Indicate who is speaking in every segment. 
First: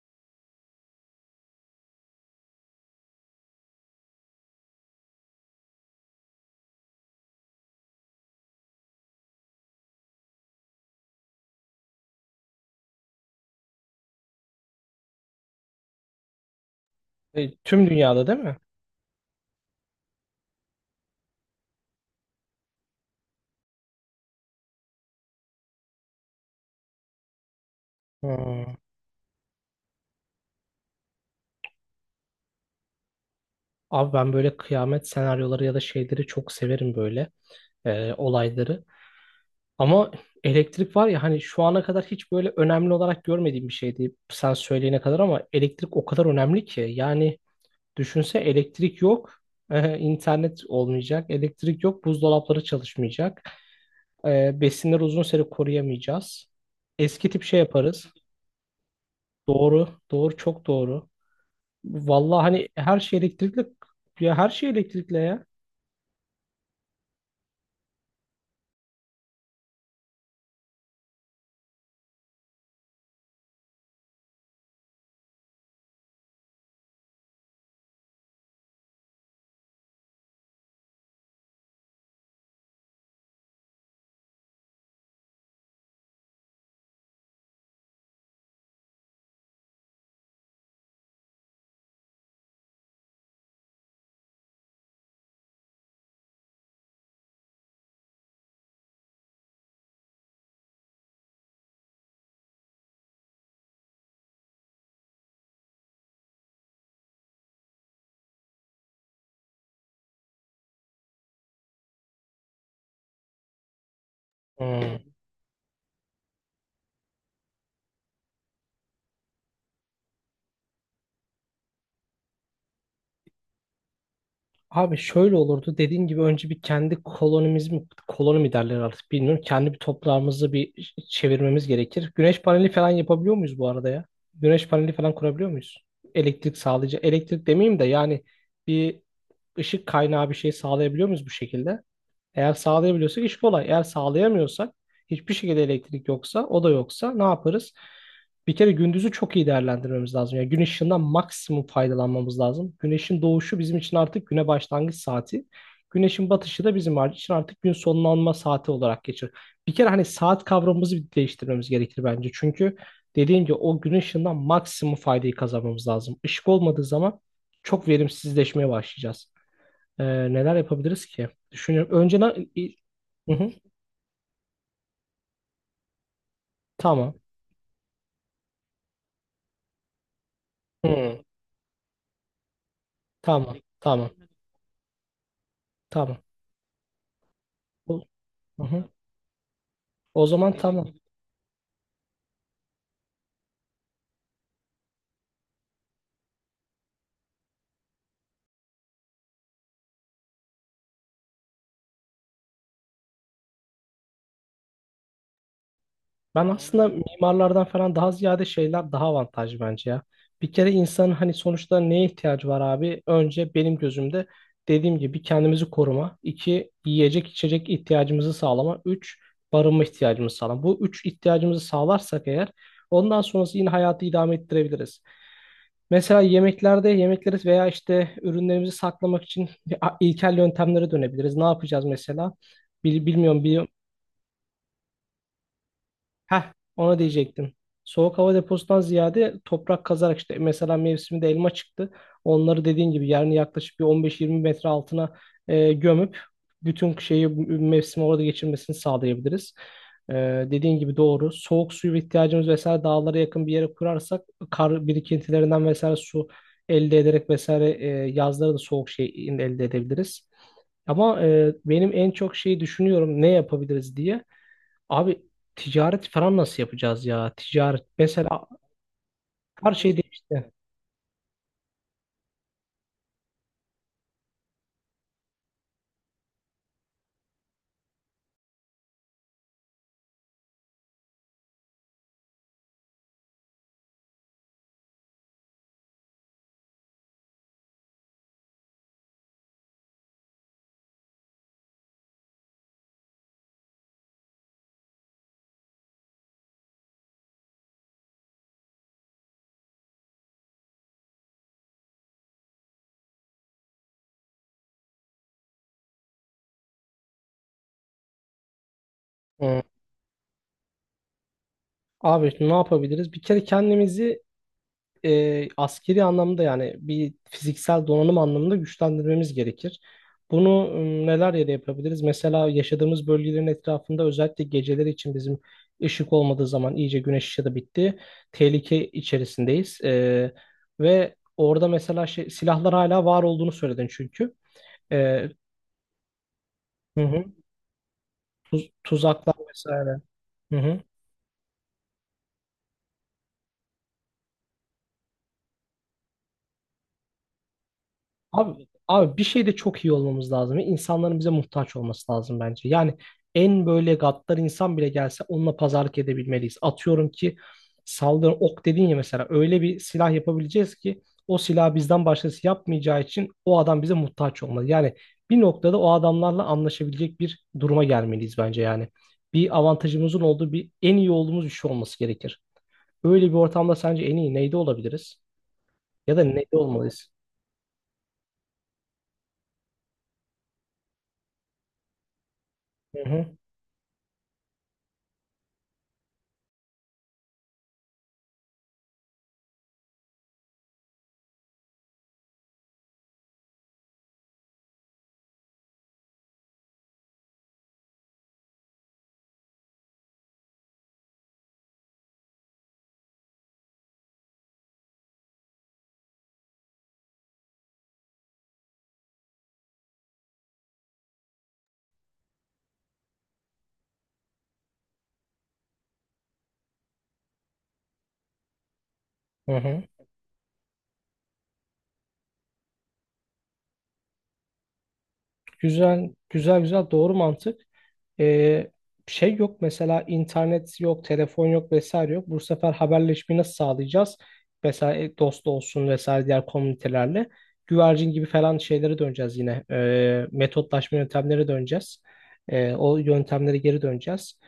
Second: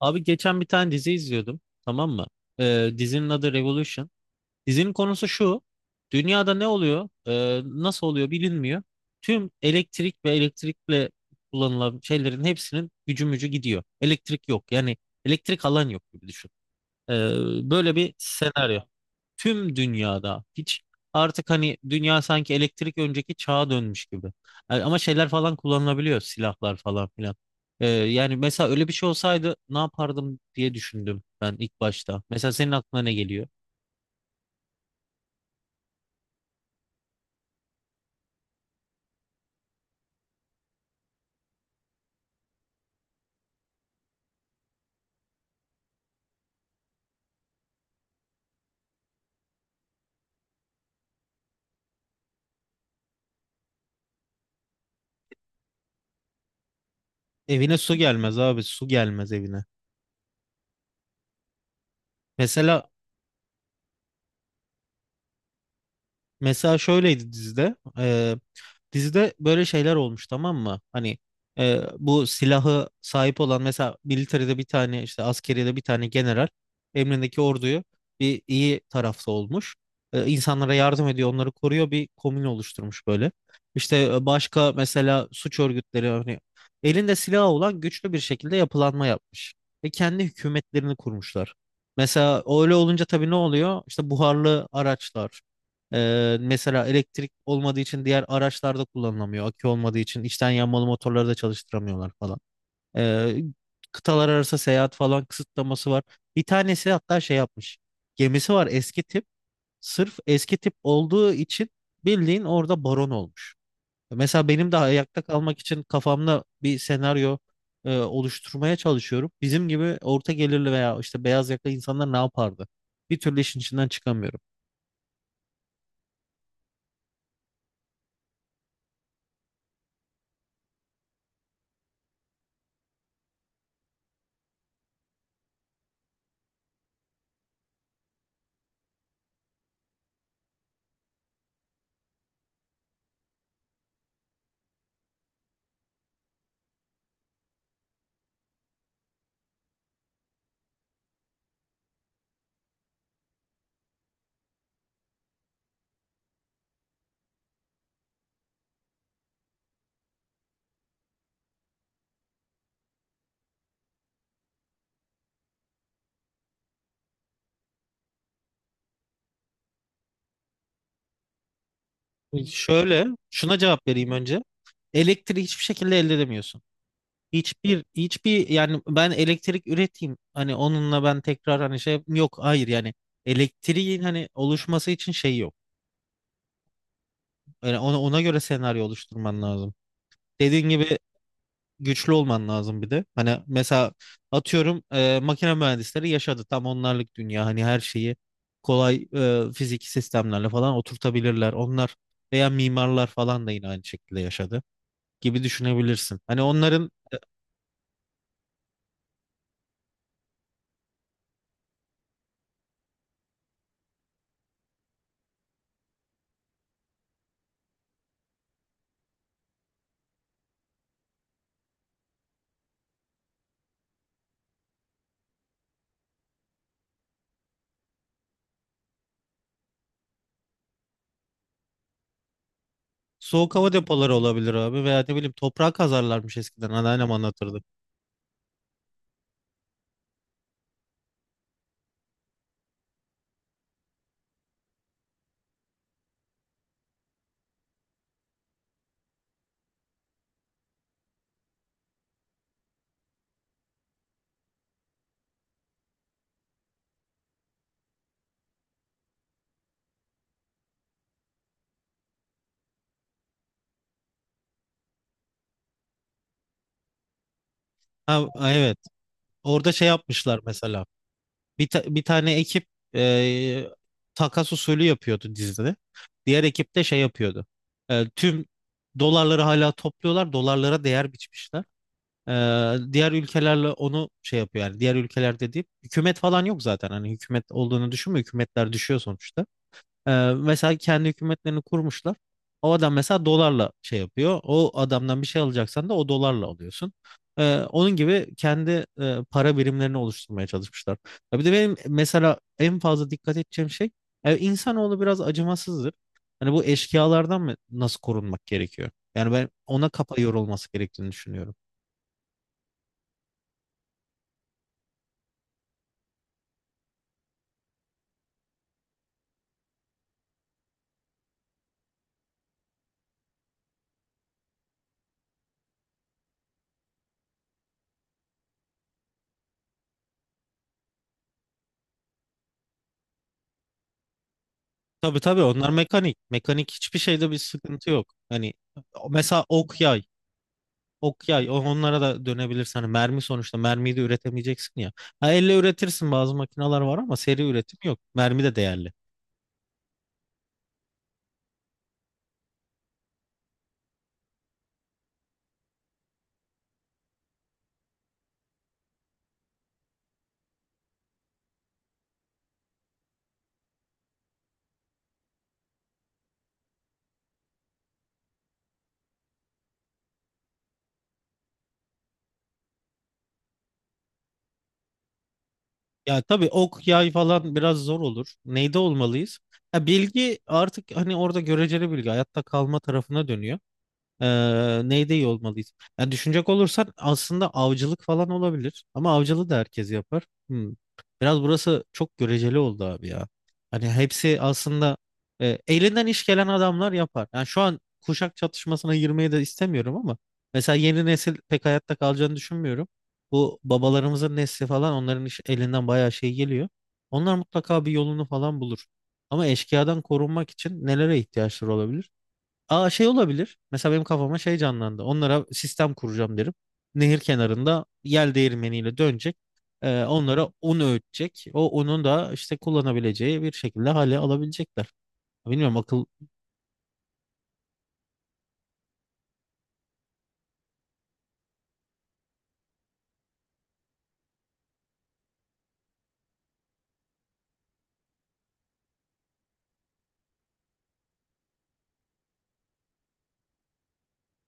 Speaker 1: Abi geçen bir tane dizi izliyordum. Tamam mı? Dizinin adı Revolution. Dizinin konusu şu. Dünyada ne oluyor? Nasıl oluyor bilinmiyor. Tüm elektrik ve elektrikle kullanılan şeylerin hepsinin gücü mücü gidiyor. Elektrik yok. Yani elektrik alan yok gibi düşün. Ee,
Speaker 2: Tüm
Speaker 1: Böyle bir
Speaker 2: dünyada değil mi?
Speaker 1: senaryo tüm dünyada hiç, artık hani dünya sanki elektrik önceki çağa dönmüş gibi. Yani ama şeyler falan kullanılabiliyor, silahlar falan filan. Yani mesela
Speaker 2: Ha.
Speaker 1: öyle bir şey olsaydı ne yapardım diye düşündüm ben ilk başta. Mesela senin aklına ne geliyor?
Speaker 2: Abi ben böyle kıyamet senaryoları ya da şeyleri çok severim böyle olayları. Ama elektrik var ya, hani şu ana kadar hiç böyle önemli olarak görmediğim bir şeydi sen söyleyene kadar, ama elektrik o kadar önemli ki. Yani düşünse elektrik yok, internet olmayacak, elektrik yok, buzdolapları çalışmayacak, besinleri uzun süre koruyamayacağız. Eski tip şey
Speaker 1: Evine su
Speaker 2: yaparız.
Speaker 1: gelmez abi, su gelmez evine.
Speaker 2: Doğru, doğru, çok doğru. Vallahi hani
Speaker 1: Mesela
Speaker 2: her şey elektrikli, ya her şey elektrikli ya.
Speaker 1: mesela şöyleydi dizide. Dizide böyle şeyler olmuş, tamam mı? Hani bu silahı sahip olan, mesela militeride bir tane, işte askeriyede bir tane general emrindeki orduyu, bir iyi tarafta olmuş. İnsanlara yardım ediyor, onları koruyor, bir komün oluşturmuş böyle. İşte başka mesela suç örgütleri, hani elinde silahı olan güçlü bir şekilde yapılanma yapmış ve kendi hükümetlerini kurmuşlar. Mesela öyle olunca tabii ne oluyor? İşte buharlı araçlar, mesela elektrik olmadığı için diğer araçlarda kullanılamıyor. Akü olmadığı için içten yanmalı motorları da çalıştıramıyorlar falan. Ee, Kıtalar arası seyahat falan kısıtlaması var. Bir tanesi hatta şey yapmış. Gemisi var, eski tip. Sırf eski tip olduğu için bildiğin orada baron olmuş. Mesela benim de
Speaker 2: Hmm.
Speaker 1: ayakta kalmak için kafamda bir senaryo oluşturmaya çalışıyorum. Bizim gibi orta gelirli veya işte beyaz yakalı insanlar ne yapardı? Bir türlü işin içinden çıkamıyorum.
Speaker 2: Abi şöyle olurdu, dediğin gibi önce bir kendi kolonimiz mi, koloni mi derler artık bilmiyorum. Kendi bir toprağımızı bir çevirmemiz gerekir. Güneş paneli falan yapabiliyor muyuz bu arada ya? Güneş paneli falan kurabiliyor muyuz? Elektrik sağlayıcı, elektrik demeyeyim de yani bir ışık kaynağı bir şey sağlayabiliyor muyuz bu şekilde? Eğer sağlayabiliyorsak iş kolay. Eğer sağlayamıyorsak, hiçbir şekilde elektrik yoksa, o da yoksa ne yaparız? Bir kere gündüzü çok iyi değerlendirmemiz lazım. Yani güneş ışığından maksimum faydalanmamız lazım. Güneşin doğuşu bizim için artık güne başlangıç saati. Güneşin batışı da bizim için artık gün sonlanma saati olarak geçer. Bir kere hani saat kavramımızı bir değiştirmemiz gerekir bence. Çünkü dediğim gibi o gün ışığından maksimum faydayı kazanmamız lazım. Işık olmadığı zaman çok verimsizleşmeye başlayacağız. Neler yapabiliriz ki? Düşünüyorum.
Speaker 1: Şöyle,
Speaker 2: Hı hı.
Speaker 1: şuna cevap vereyim önce. Elektriği hiçbir şekilde elde edemiyorsun.
Speaker 2: Tamam.
Speaker 1: Hiçbir yani, ben elektrik üreteyim, hani onunla ben
Speaker 2: Hı.
Speaker 1: tekrar, hani şey yok. Hayır, yani
Speaker 2: Tamam.
Speaker 1: elektriğin
Speaker 2: Tamam.
Speaker 1: hani oluşması için şey yok.
Speaker 2: Tamam.
Speaker 1: Yani ona,
Speaker 2: O,
Speaker 1: ona göre
Speaker 2: hı
Speaker 1: senaryo
Speaker 2: hı.
Speaker 1: oluşturman lazım.
Speaker 2: O zaman
Speaker 1: Dediğin
Speaker 2: tamam.
Speaker 1: gibi güçlü olman lazım bir de. Hani mesela atıyorum makine mühendisleri yaşadı. Tam onlarlık dünya. Hani her şeyi kolay fiziki sistemlerle falan oturtabilirler. Onlar veya mimarlar falan da yine aynı şekilde yaşadı gibi düşünebilirsin. Hani
Speaker 2: Ben aslında
Speaker 1: onların
Speaker 2: mimarlardan falan daha ziyade şeyler daha avantajlı bence ya. Bir kere insanın hani sonuçta neye ihtiyacı var abi? Önce benim gözümde dediğim gibi kendimizi koruma. İki, yiyecek içecek ihtiyacımızı sağlama. Üç, barınma ihtiyacımızı sağlama. Bu üç ihtiyacımızı sağlarsak eğer ondan sonrası yine hayatı idame ettirebiliriz. Mesela yemeklerde yemekleri veya işte ürünlerimizi saklamak için ilkel yöntemlere dönebiliriz. Ne yapacağız mesela? Bilmiyorum
Speaker 1: soğuk
Speaker 2: bir
Speaker 1: hava depoları olabilir abi, veya ne bileyim toprağa kazarlarmış
Speaker 2: Heh,
Speaker 1: eskiden,
Speaker 2: ona
Speaker 1: anneannem
Speaker 2: diyecektim.
Speaker 1: anlatırdı.
Speaker 2: Soğuk hava deposundan ziyade toprak kazarak işte mesela mevsiminde elma çıktı. Onları dediğin gibi yerini yaklaşık bir 15-20 metre altına gömüp bütün şeyi mevsimi orada geçirmesini sağlayabiliriz. E, Dediğin gibi doğru. Soğuk suyu ihtiyacımız vesaire, dağlara yakın bir yere kurarsak kar birikintilerinden vesaire su elde ederek vesaire yazları da soğuk şey elde edebiliriz. Ama benim en çok şeyi düşünüyorum ne yapabiliriz diye. Abi ticaret falan nasıl yapacağız ya? Ticaret
Speaker 1: Ha,
Speaker 2: mesela
Speaker 1: evet, orada
Speaker 2: her
Speaker 1: şey
Speaker 2: şey
Speaker 1: yapmışlar
Speaker 2: değişti.
Speaker 1: mesela. Bir tane ekip e, takas usulü yapıyordu dizide. Diğer ekip de şey yapıyordu. Tüm dolarları hala topluyorlar, dolarlara değer biçmişler. E, Diğer ülkelerle onu şey yapıyor. Yani diğer ülkeler dediğim, hükümet falan yok zaten, hani hükümet olduğunu düşünme, hükümetler düşüyor sonuçta. Ee, Mesela kendi hükümetlerini kurmuşlar. O adam mesela dolarla şey yapıyor. O adamdan bir şey alacaksan da o dolarla alıyorsun. Onun gibi kendi para birimlerini oluşturmaya çalışmışlar. Ya bir de benim mesela en fazla dikkat edeceğim şey, yani insanoğlu biraz acımasızdır. Hani bu eşkıyalardan mı, nasıl korunmak gerekiyor? Yani ben
Speaker 2: Hı.
Speaker 1: ona kafa yorulması gerektiğini düşünüyorum.
Speaker 2: Abi ne yapabiliriz? Bir kere kendimizi askeri anlamda, yani bir fiziksel donanım anlamında güçlendirmemiz gerekir. Bunu neler yere yapabiliriz? Mesela yaşadığımız bölgelerin etrafında, özellikle geceleri için bizim ışık olmadığı zaman, iyice güneş ışığı da bitti. Tehlike içerisindeyiz. Ve orada mesela şey, silahlar hala var olduğunu söyledin çünkü.
Speaker 1: Tabii
Speaker 2: E,
Speaker 1: tabii, onlar mekanik. Mekanik hiçbir
Speaker 2: hı hı.
Speaker 1: şeyde bir sıkıntı yok. Hani
Speaker 2: Tuzaklar
Speaker 1: mesela ok
Speaker 2: vesaire.
Speaker 1: yay.
Speaker 2: Hı hı.
Speaker 1: Ok yay, onlara da dönebilirsin. Hani mermi, sonuçta mermiyi de üretemeyeceksin ya. Ha, elle üretirsin, bazı makineler var, ama seri üretim yok. Mermi de değerli.
Speaker 2: Abi bir şeyde çok iyi olmamız lazım. Ve İnsanların bize muhtaç olması lazım bence. Yani en böyle gaddar insan bile gelse onunla pazarlık edebilmeliyiz. Atıyorum ki, saldırı ok dedin ya, mesela öyle bir silah yapabileceğiz ki o silahı bizden başkası yapmayacağı için o adam bize muhtaç olmalı. Yani bir noktada o adamlarla anlaşabilecek bir duruma gelmeliyiz bence yani. Bir avantajımızın olduğu, bir en iyi olduğumuz bir şey olması gerekir. Öyle bir ortamda sence en iyi neyde olabiliriz? Ya
Speaker 1: Ya
Speaker 2: da neli
Speaker 1: tabii ok
Speaker 2: olmalıyız.
Speaker 1: yay falan biraz zor olur. Neyde olmalıyız? Ya bilgi, artık hani orada göreceli bilgi hayatta kalma
Speaker 2: Hı
Speaker 1: tarafına
Speaker 2: hı,
Speaker 1: dönüyor. Neyde iyi olmalıyız? Yani düşünecek olursan aslında avcılık falan olabilir. Ama avcılığı da herkes yapar. Hmm. Biraz burası çok göreceli oldu abi ya. Hani hepsi aslında elinden iş gelen adamlar yapar. Yani şu an kuşak çatışmasına girmeyi de istemiyorum, ama mesela yeni nesil pek hayatta kalacağını düşünmüyorum. Bu babalarımızın nesli falan, onların iş, elinden bayağı şey geliyor. Onlar mutlaka bir yolunu falan bulur. Ama eşkıyadan korunmak için nelere ihtiyaçları olabilir? Aa, şey olabilir. Mesela benim kafama şey canlandı. Onlara sistem kuracağım derim. Nehir kenarında yel değirmeniyle dönecek.
Speaker 2: hı hı.
Speaker 1: Onlara un öğütecek. O unun da işte kullanabileceği bir şekilde hale alabilecekler. Bilmiyorum, akıl
Speaker 2: Güzel, güzel, güzel. Doğru mantık. Ee, şey yok mesela, internet yok, telefon yok vesaire yok. Bu sefer haberleşmeyi nasıl sağlayacağız? Mesela dost olsun vesaire diğer komünitelerle. Güvercin gibi falan şeylere döneceğiz yine. Metotlaşma yöntemlere döneceğiz. O yöntemlere geri döneceğiz.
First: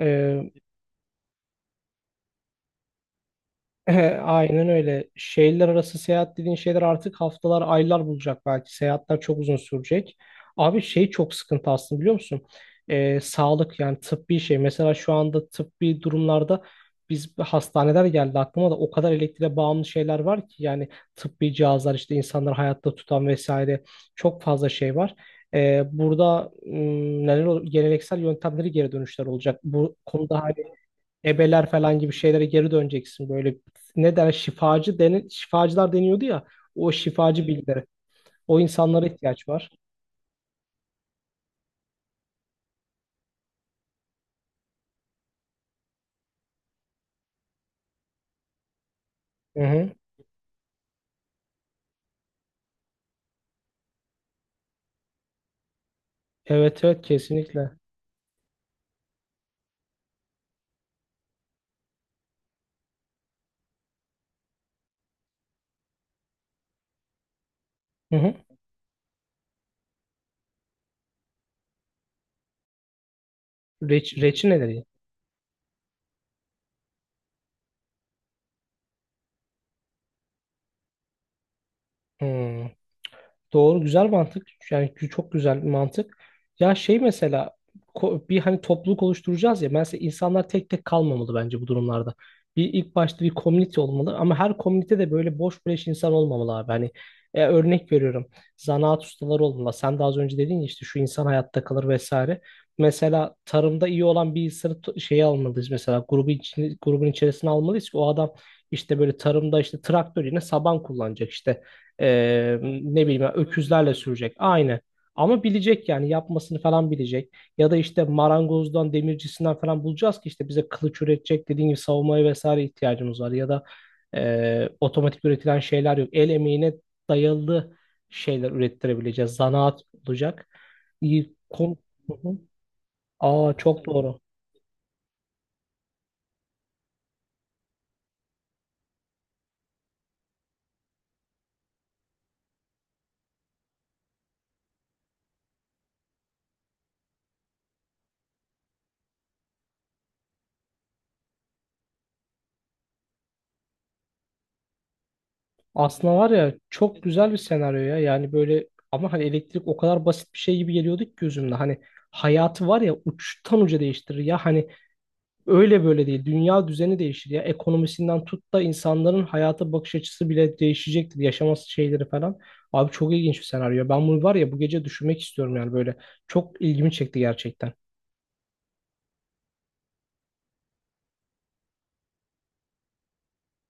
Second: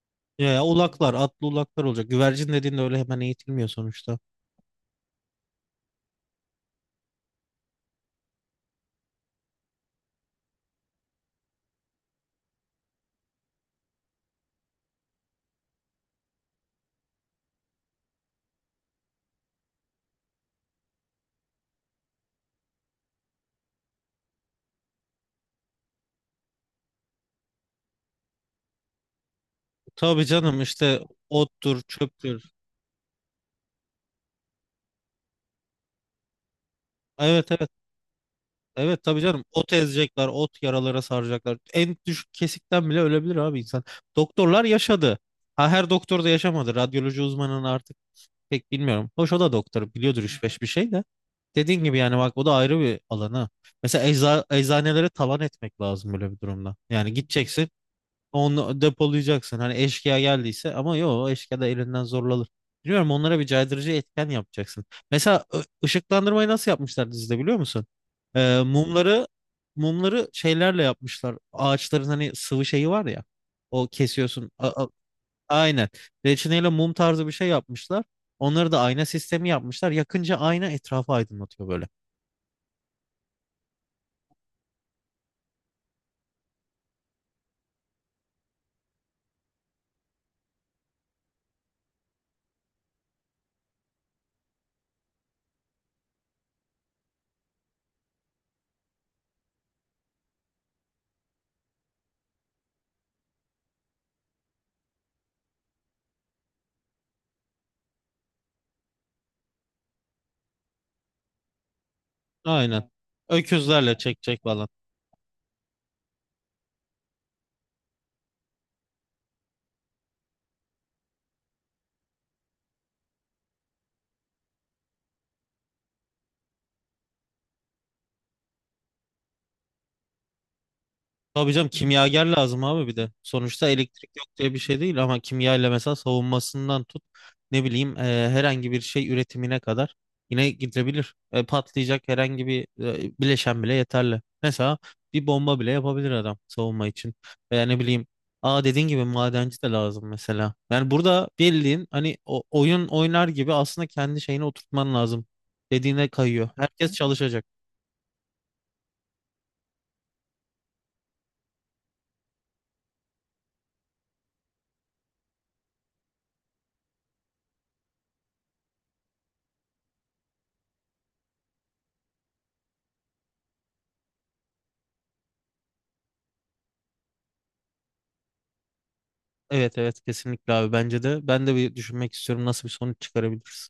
Speaker 2: Ee,
Speaker 1: ya, ya ulaklar, atlı ulaklar olacak. Güvercin dediğin de öyle hemen eğitilmiyor sonuçta.
Speaker 2: aynen öyle. Şehirler arası seyahat dediğin şeyler artık haftalar, aylar bulacak belki. Seyahatler çok uzun sürecek. Abi şey çok sıkıntı aslında, biliyor musun? Sağlık, yani tıbbi şey. Mesela şu anda tıbbi durumlarda biz, hastaneler geldi aklıma da, o kadar elektriğe bağımlı şeyler var ki yani, tıbbi cihazlar işte insanları hayatta tutan vesaire, çok fazla şey var. Burada neler olur? Geleneksel yöntemleri geri dönüşler olacak. Bu
Speaker 1: Tabii
Speaker 2: konuda hala
Speaker 1: canım, işte
Speaker 2: ebeler
Speaker 1: ottur,
Speaker 2: falan gibi
Speaker 1: çöptür.
Speaker 2: şeylere geri döneceksin. Böyle ne der, şifacılar deniyordu ya, o şifacı
Speaker 1: Evet, evet.
Speaker 2: bilgileri. O
Speaker 1: Evet,
Speaker 2: insanlara
Speaker 1: tabii canım.
Speaker 2: ihtiyaç var.
Speaker 1: Ot ezecekler, ot yaralara saracaklar. En düşük kesikten bile ölebilir abi insan. Doktorlar yaşadı. Ha, her doktor da yaşamadı. Radyoloji uzmanını artık pek bilmiyorum. Hoş, o da
Speaker 2: Hı hı.
Speaker 1: doktor, biliyordur üç beş bir şey de. Dediğin gibi, yani bak, o da ayrı bir alanı. Mesela eczanelere talan etmek lazım böyle bir durumda.
Speaker 2: Evet evet,
Speaker 1: Yani gideceksin,
Speaker 2: kesinlikle.
Speaker 1: onu depolayacaksın. Hani eşkıya geldiyse ama, yok eşkıya da elinden zorlanır. Biliyorum, onlara bir caydırıcı etken yapacaksın. Mesela ışıklandırmayı nasıl yapmışlar dizide biliyor musun?
Speaker 2: Hı hı.
Speaker 1: Ee, mumları mumları şeylerle yapmışlar. Ağaçların hani sıvı şeyi var ya. O kesiyorsun.
Speaker 2: Reçineleri.
Speaker 1: Aynen. Reçineyle mum tarzı bir şey yapmışlar. Onları da ayna sistemi yapmışlar. Yakınca ayna etrafı aydınlatıyor böyle.
Speaker 2: Hı. Doğru, güzel mantık. Yani çok güzel bir mantık. Ya şey mesela, bir hani topluluk oluşturacağız ya. Mesela insanlar tek tek kalmamalı bence bu durumlarda. Bir ilk başta bir komünite olmalı ama her komünite de böyle boş beleş insan olmamalı abi. Hani örnek veriyorum. Zanaat ustaları olmalı. Sen de az önce dedin ya, işte şu insan hayatta kalır vesaire. Mesela tarımda iyi olan bir insanı şeye almalıyız mesela, grubu için, grubun içerisine almalıyız ki o adam işte böyle tarımda işte traktör yerine saban kullanacak, işte
Speaker 1: Aynen.
Speaker 2: ne bileyim öküzlerle
Speaker 1: Öküzlerle
Speaker 2: sürecek.
Speaker 1: çekecek falan.
Speaker 2: Aynı. Ama bilecek yani, yapmasını falan bilecek. Ya da işte marangozdan, demircisinden falan bulacağız ki işte bize kılıç üretecek, dediğim gibi savunmaya vesaire ihtiyacımız var. Ya da otomatik üretilen şeyler yok. El emeğine dayalı şeyler ürettirebileceğiz. Zanaat olacak. İyi,
Speaker 1: Tabii canım,
Speaker 2: kon- Hı
Speaker 1: kimyager
Speaker 2: hı.
Speaker 1: lazım abi bir de.
Speaker 2: Aa,
Speaker 1: Sonuçta
Speaker 2: çok
Speaker 1: elektrik
Speaker 2: doğru.
Speaker 1: yok diye bir şey değil, ama kimya ile mesela savunmasından tut, ne bileyim herhangi bir şey üretimine kadar yine gidebilir. Patlayacak herhangi bir bileşen bile yeterli. Mesela bir bomba bile yapabilir adam, savunma için. Veya ne bileyim, aa, dediğin gibi madenci de lazım mesela. Yani burada bildiğin hani, oyun oynar gibi aslında kendi şeyini oturtman lazım. Dediğine
Speaker 2: Aslında var
Speaker 1: kayıyor.
Speaker 2: ya,
Speaker 1: Herkes
Speaker 2: çok güzel bir
Speaker 1: çalışacak.
Speaker 2: senaryo ya. Yani böyle, ama hani elektrik o kadar basit bir şey gibi geliyordu ki gözümde. Hani hayatı var ya, uçtan uca değiştirir ya. Hani öyle böyle değil. Dünya düzeni değişir ya. Ekonomisinden tut da insanların hayata bakış açısı bile değişecektir. Yaşaması şeyleri falan. Abi çok ilginç bir senaryo. Ben bunu var ya bu gece düşünmek istiyorum yani böyle. Çok ilgimi çekti gerçekten.
Speaker 1: Evet, evet, kesinlikle abi, bence de. Ben de bir düşünmek istiyorum, nasıl bir sonuç çıkarabiliriz.